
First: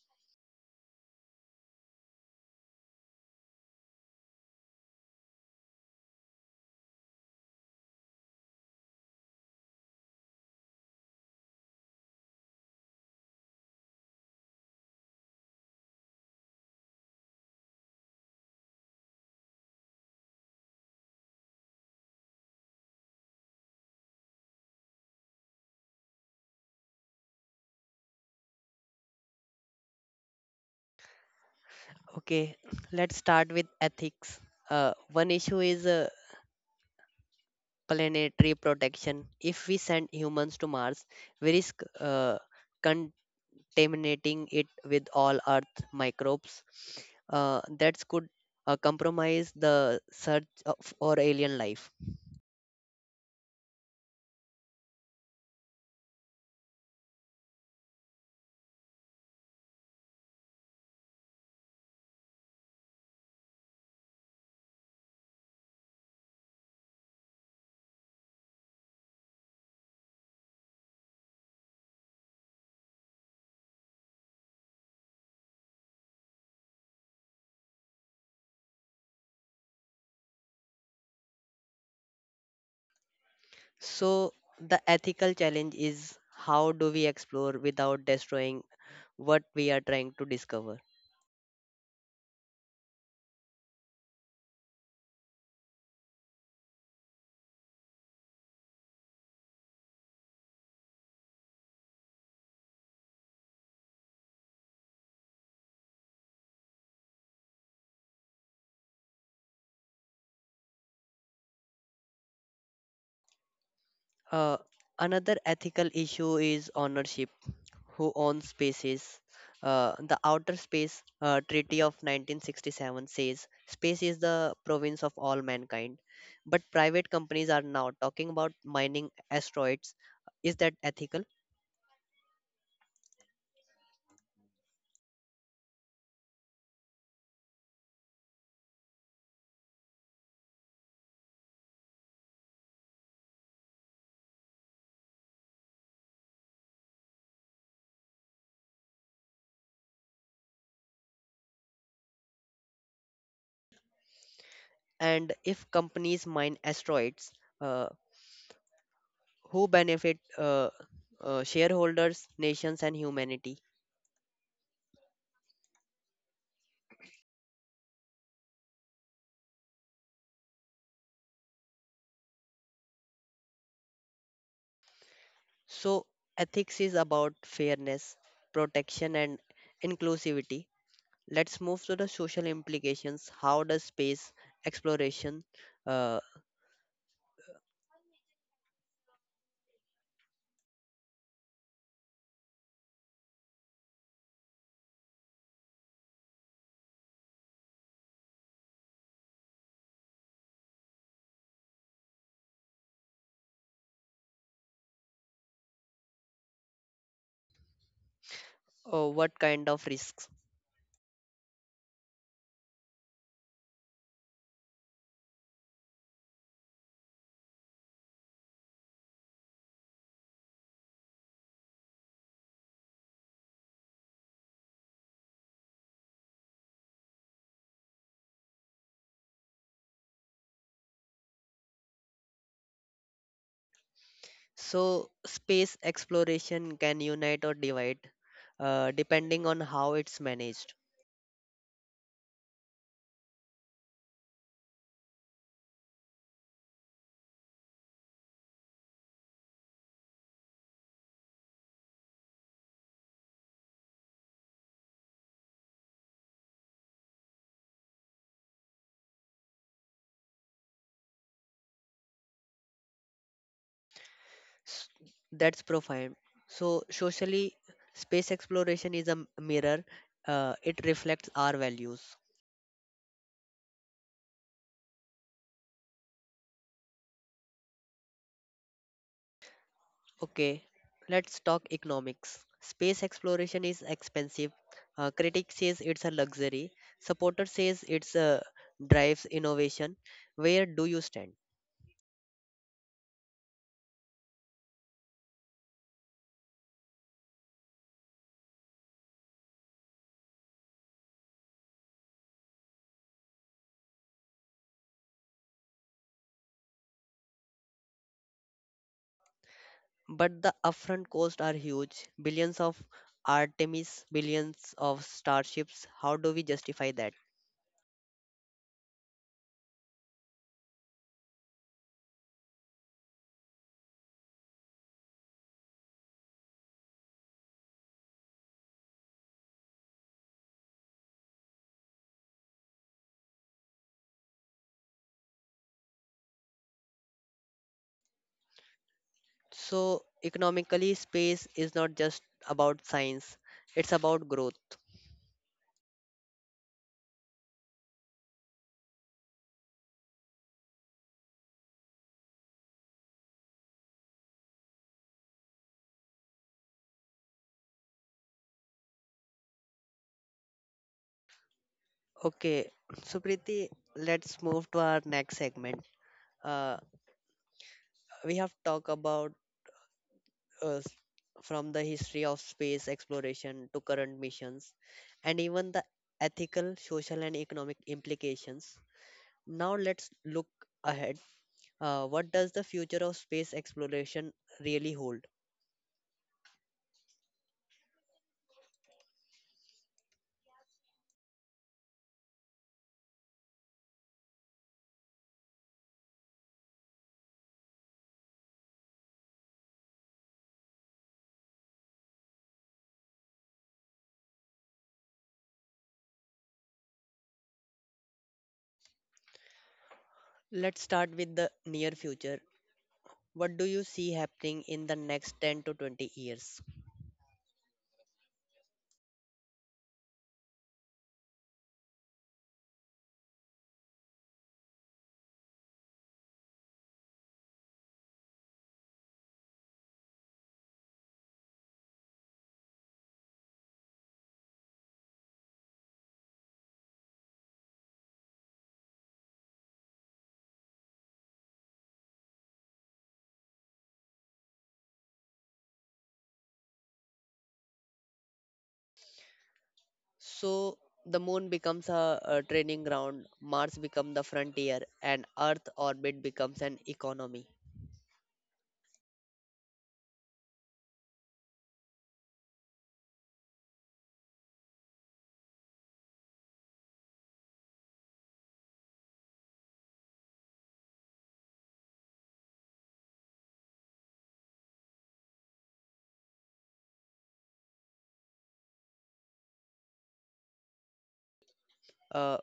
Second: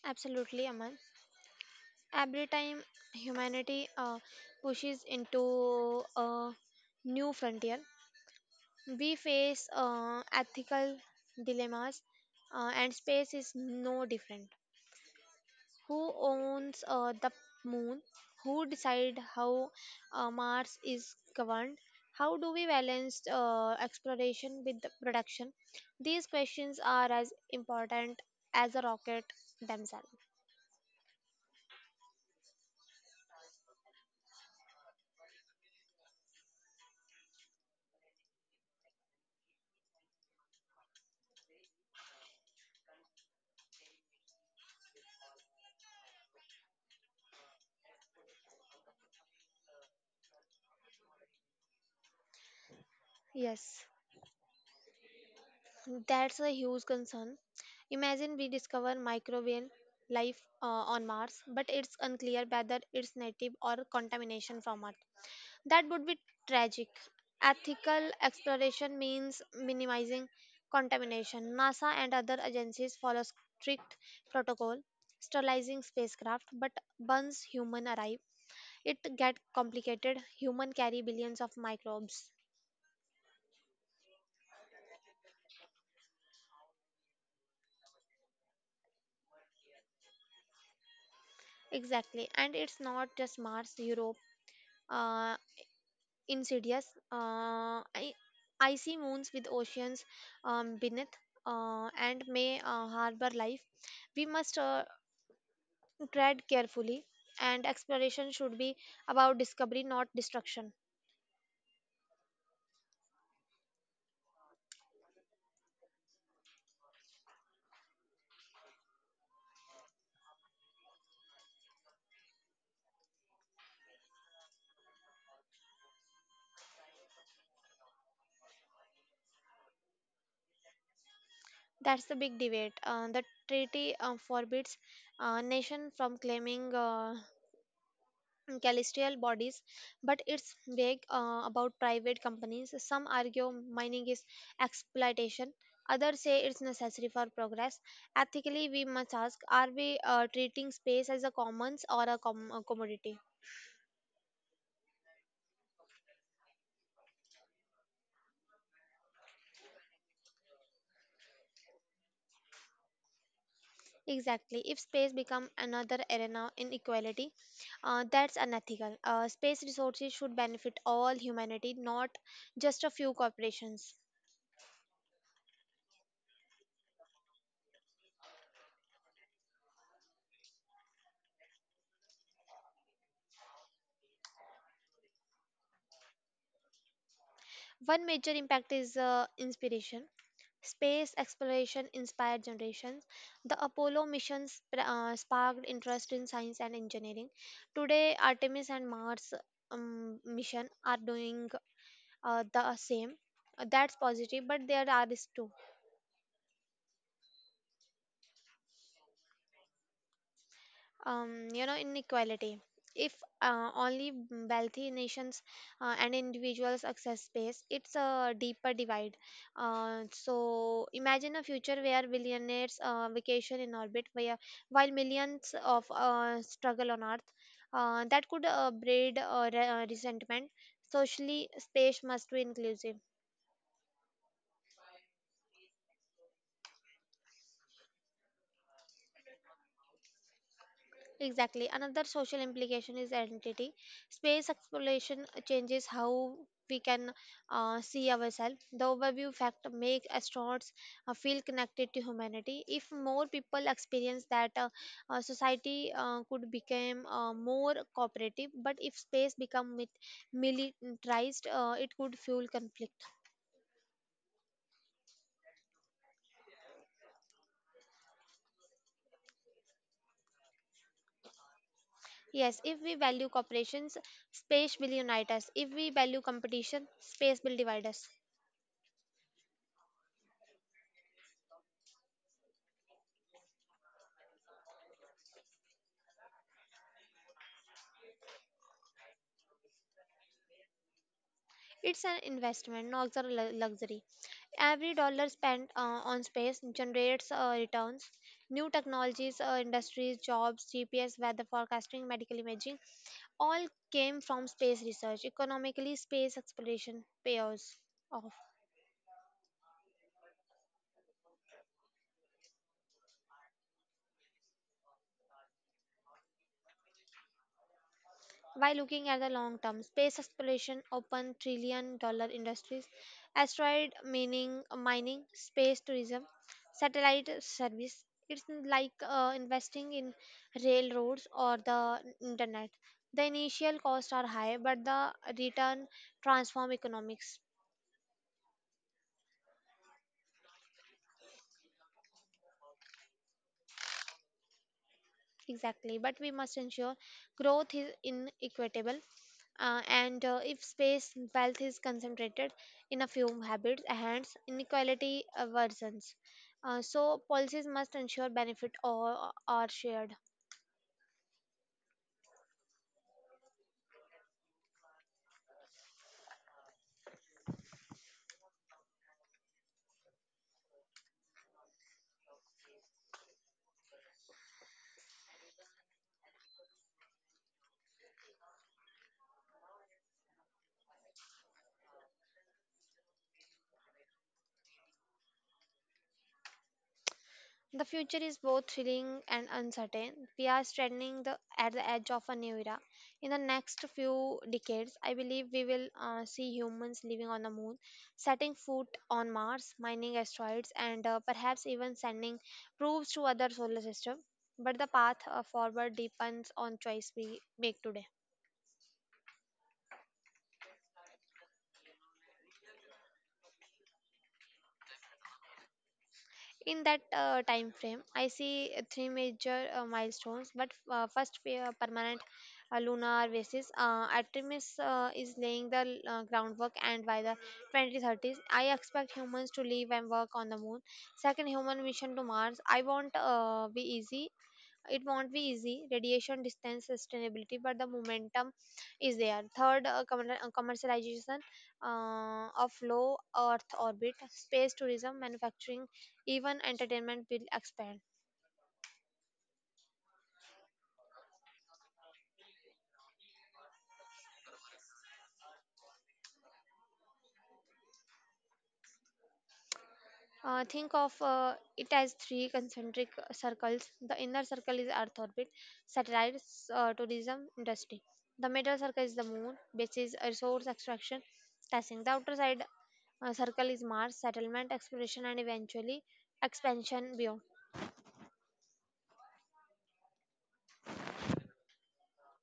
[SPEAKER 2] Absolutely, Aman. Every time humanity uh, pushes into a new frontier, we face uh, ethical dilemmas, uh, and space is no different. Who owns uh, the moon? Who decide how uh, Mars is governed? How do we balance uh, exploration with the production? These questions are as important as the rocket themselves.
[SPEAKER 1] Okay, let's start with ethics. Uh, one issue is uh, planetary protection. If we send humans to Mars, we risk uh, contaminating it with all Earth microbes. Uh, that could uh, compromise the search of, for alien life.
[SPEAKER 2] Yes, that's a huge concern. Imagine we discover microbial life uh, on Mars, but it's unclear whether it's native or contamination from Earth. That would be tragic. Ethical exploration means minimizing contamination. NASA and other agencies follow strict protocol, sterilizing spacecraft, but once human arrive, it get complicated. Human carry billions of microbes.
[SPEAKER 1] So, the ethical challenge is, how do we explore without destroying what we are trying to discover?
[SPEAKER 2] Exactly, and it's not just Mars, Europe, uh, insidious. Uh, I- icy moons with oceans um, beneath uh, and may uh, harbor life. We must uh, tread carefully and exploration should be about discovery not destruction.
[SPEAKER 1] Uh, Another ethical issue is ownership. Who owns spaces? Uh, the Outer Space uh, Treaty of nineteen sixty-seven says space is the province of all mankind. But private companies are now talking about mining asteroids. Is that ethical?
[SPEAKER 2] That's the big debate. Uh, the treaty uh, forbids uh, nation from claiming uh, celestial bodies, but it's vague uh, about private companies. Some argue mining is exploitation, others say it's necessary for progress. Ethically, we must ask, are we uh, treating space as a commons or a, com- a commodity?
[SPEAKER 1] And if companies mine asteroids, uh, who benefit uh, uh, shareholders, nations, and humanity.
[SPEAKER 2] Exactly. If space become another arena in equality, uh, that's unethical. Uh, space resources should benefit all humanity, not just a few corporations.
[SPEAKER 1] So, ethics is about fairness, protection, and inclusivity. Let's move to the social implications. How does space exploration, uh,
[SPEAKER 2] One major impact is uh, inspiration. Space exploration inspired generations. The Apollo missions pr- uh, sparked interest in science and engineering. Today, Artemis and Mars um, mission are doing uh, the same. Uh, That's positive, but there are risks too.
[SPEAKER 1] or what kind of risks?
[SPEAKER 2] um, you know inequality, if uh, only wealthy nations uh, and individuals access space, it's a deeper divide. Uh, so imagine a future where billionaires uh, vacation in orbit, where, while millions of uh, struggle on earth. Uh, that could uh, breed uh, re- uh, resentment. Socially, space must be inclusive.
[SPEAKER 1] So, space exploration can unite or divide uh, depending on how it's managed.
[SPEAKER 2] Exactly. Another social implication is identity. Space exploration changes how we can uh, see ourselves. The overview fact makes astronauts uh, feel connected to humanity. If more people experience that, uh, uh, society uh, could become uh, more cooperative. But if space become mit- militarized, uh, it could fuel conflict.
[SPEAKER 1] S- That's profound. So, socially, space exploration is a m- mirror, uh, it reflects our values.
[SPEAKER 2] Yes, if we value cooperations, space will unite us. If we value competition, space will divide us.
[SPEAKER 1] Okay, let's talk economics. Space exploration is expensive. Uh, critics says it's a luxury. Supporter says it's uh, drives innovation. Where do you stand?
[SPEAKER 2] It's an investment, not a lu- luxury. Every dollar spent uh, on space generates uh, returns. New technologies, uh, industries, jobs, G P S, weather forecasting, medical imaging, all came from space research. Economically, space exploration pays off.
[SPEAKER 1] But the upfront costs are huge, billions of Artemis, billions of starships. How do we justify that?
[SPEAKER 2] By looking at the long term, space exploration open trillion dollar industries, asteroid mining, mining, space tourism, satellite service. It's like uh, investing in railroads or the internet. The initial costs are high, but the return transform economics.
[SPEAKER 1] So, economically, space is not just about science, it's about growth.
[SPEAKER 2] Exactly, but we must ensure growth is inequitable, uh, and uh, if space wealth is concentrated in a few habits hands, inequality uh, worsens. Uh, so policies must ensure benefit or are shared.
[SPEAKER 1] Okay, Supriti, let's move to our next segment. Uh, we have talked about uh, s- from the history of space exploration to current missions and even the ethical, social, and economic implications. Now let's look ahead. Uh, what does the future of space exploration really hold?
[SPEAKER 2] The future is both thrilling and uncertain. We are standing the, at the edge of a new era. In the next few decades, I believe we will uh, see humans living on the moon, setting foot on Mars, mining asteroids, and uh, perhaps even sending probes to other solar systems. But the path uh, forward depends on choice we make today.
[SPEAKER 1] Let's start with the near future. What do you see happening in the next ten to twenty years?
[SPEAKER 2] In that uh, time frame, I see uh, three major uh, milestones. But uh, first, we, uh, permanent uh, lunar basis. Uh, Artemis uh, is laying the uh, groundwork, and by the twenty thirties, I expect humans to live and work on the moon. Second, human mission to Mars. I won't uh, be easy it won't be easy, radiation, distance, sustainability, but the momentum is there. Third, uh, commer- uh, commercialization uh, of low earth orbit, space tourism, manufacturing, even entertainment will expand.
[SPEAKER 1] So, the moon becomes a, a training ground, Mars becomes the frontier, and Earth orbit becomes an economy.
[SPEAKER 2] Uh, think of uh, it as three concentric circles. The inner circle is Earth orbit, satellites, uh, tourism, industry. The middle circle is the moon, bases, is resource extraction, testing. The outer side uh, circle is Mars, settlement, exploration, and eventually expansion beyond.
[SPEAKER 1] Uh,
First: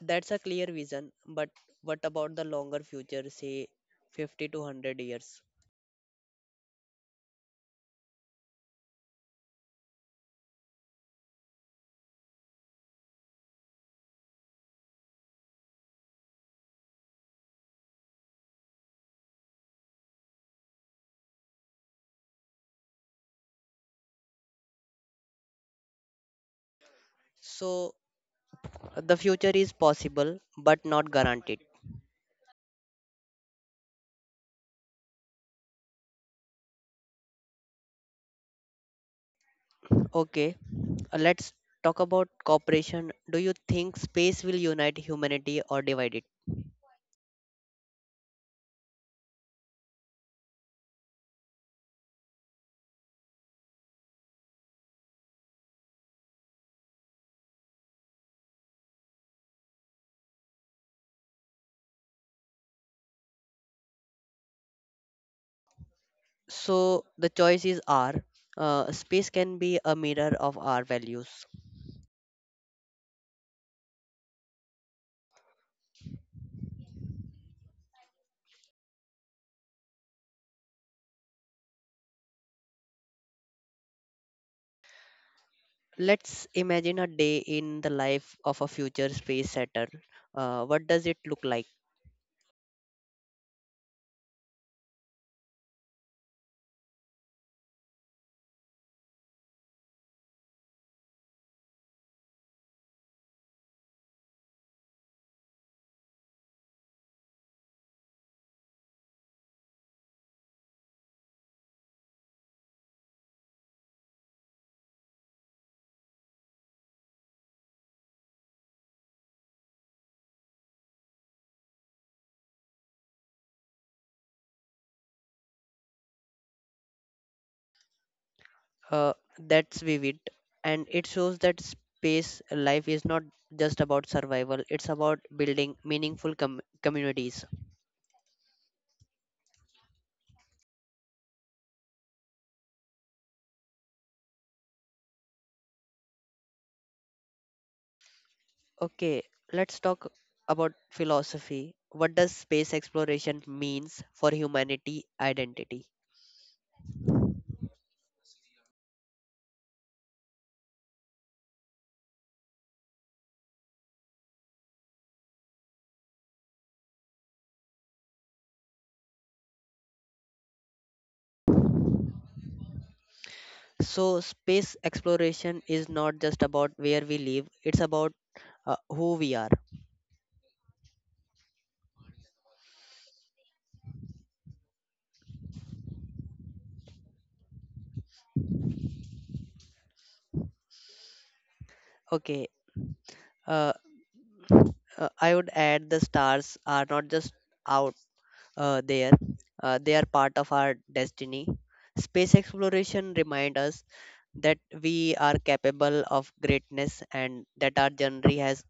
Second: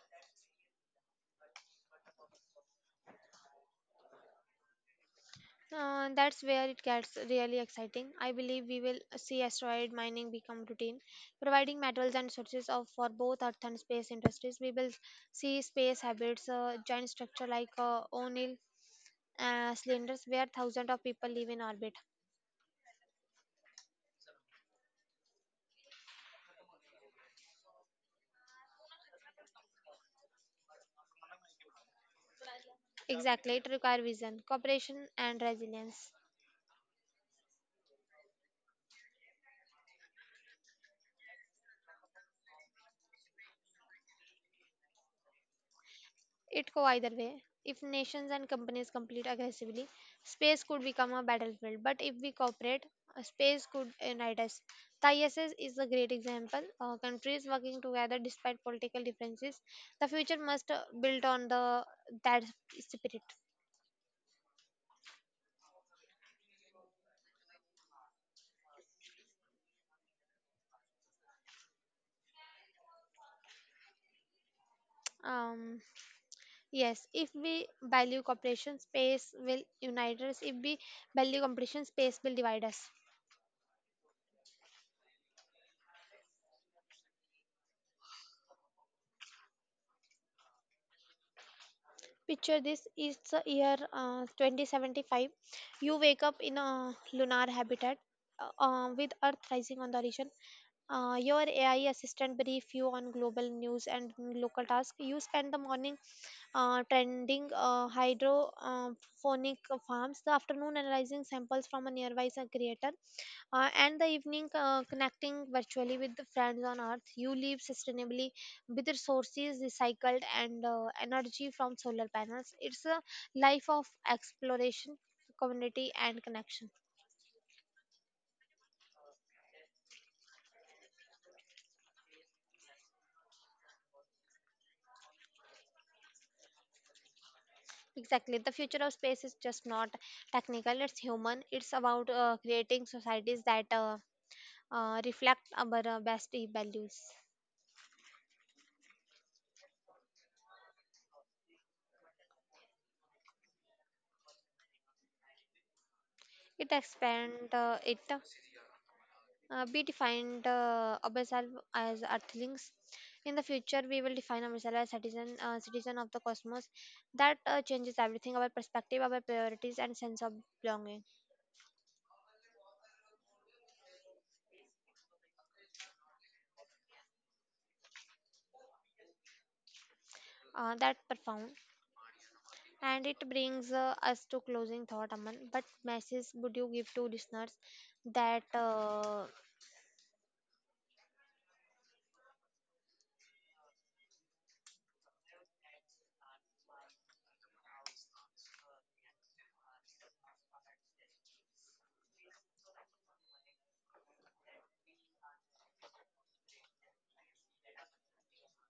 [SPEAKER 1] That's a clear vision, but what about the longer future, say fifty to one hundred years?
[SPEAKER 2] Uh, that's where it gets really exciting. I believe we will see asteroid mining become routine, providing metals and sources of for both Earth and space industries. We will see space habits, uh, giant structure like uh, O'Neill uh, cylinders, where thousands of people live in orbit.
[SPEAKER 1] So, the future is possible, but not guaranteed.
[SPEAKER 2] Exactly, it requires vision, cooperation, and resilience.
[SPEAKER 1] Okay, uh, let's talk about cooperation. Do you think space will unite humanity or divide it?
[SPEAKER 2] It go either way. If nations and companies compete aggressively, space could become a battlefield. But if we cooperate, uh, space could unite us. The I S S is a great example. Uh, countries working together despite political differences. The future must uh, build on the that spirit.
[SPEAKER 1] So, the choices are, uh, space can be a mirror of our values.
[SPEAKER 2] Um, yes, if we value cooperation, space will unite us. If we value competition, space will divide us.
[SPEAKER 1] Let's imagine a day in the life of a future space settler. Uh, what does it look like?
[SPEAKER 2] Picture this. It's the year uh, twenty seventy-five. You wake up in a lunar habitat uh, uh, with Earth rising on the horizon. Uh, your A I assistant brief you on global news and local tasks. You spend the morning uh, tending uh, hydrophonic farms, the afternoon analyzing samples from a nearby uh, creator, uh, and the evening uh, connecting virtually with the friends on earth. You live sustainably with resources recycled and uh, energy from solar panels. It's a life of exploration, community, and connection.
[SPEAKER 1] Uh, that's vivid, and it shows that space life is not just about survival, it's about building meaningful com- communities.
[SPEAKER 2] Exactly, the future of space is just not technical, it's human. It's about uh, creating societies that uh, uh, reflect our uh, best values.
[SPEAKER 1] Okay, let's talk about philosophy. What does space exploration means for humanity identity?
[SPEAKER 2] It expand uh, it Uh, we defined uh, ourselves as earthlings. In the future, we will define ourselves as citizen, uh, citizen of the cosmos. That uh, changes everything: our perspective, our priorities, and sense of belonging.
[SPEAKER 1] So, space exploration is not just about where we live, it's about uh, who we are.
[SPEAKER 2] Uh, that profound, and it brings uh, us to closing thought, Aman. But message would you give to listeners that? Uh,
[SPEAKER 1] Okay, uh, uh, I would add, the stars are not just out. Uh, there. Uh, they are part of our destiny. Space exploration reminds us that we are capable of greatness and that our journey has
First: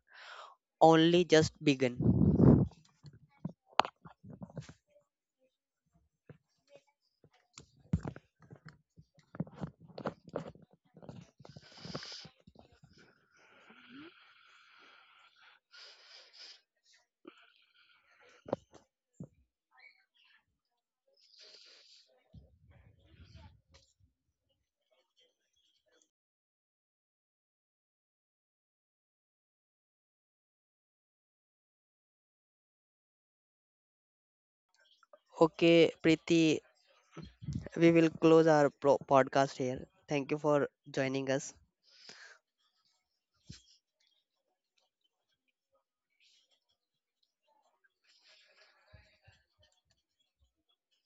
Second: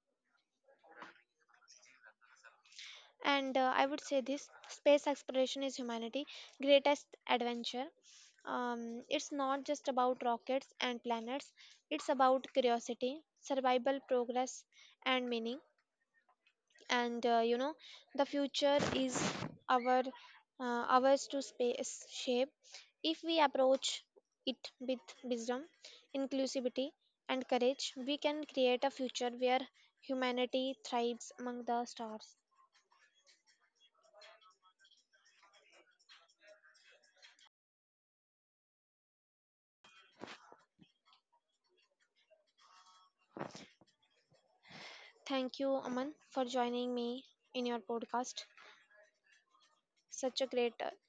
[SPEAKER 1] only just begun.
[SPEAKER 2] and uh, I would say this: space exploration is humanity' greatest adventure. Um, it's not just about rockets and planets, it's about curiosity, survival, progress, and meaning. And uh, you know, the future is our uh, ours to space shape if we approach it with wisdom, inclusivity, and courage. We can create a future where humanity thrives among the stars.
[SPEAKER 1] Okay, Preeti, we will close our pro- podcast here. Thank you for joining us.
[SPEAKER 2] Thank you, Aman, for joining me in your podcast. Such a great uh,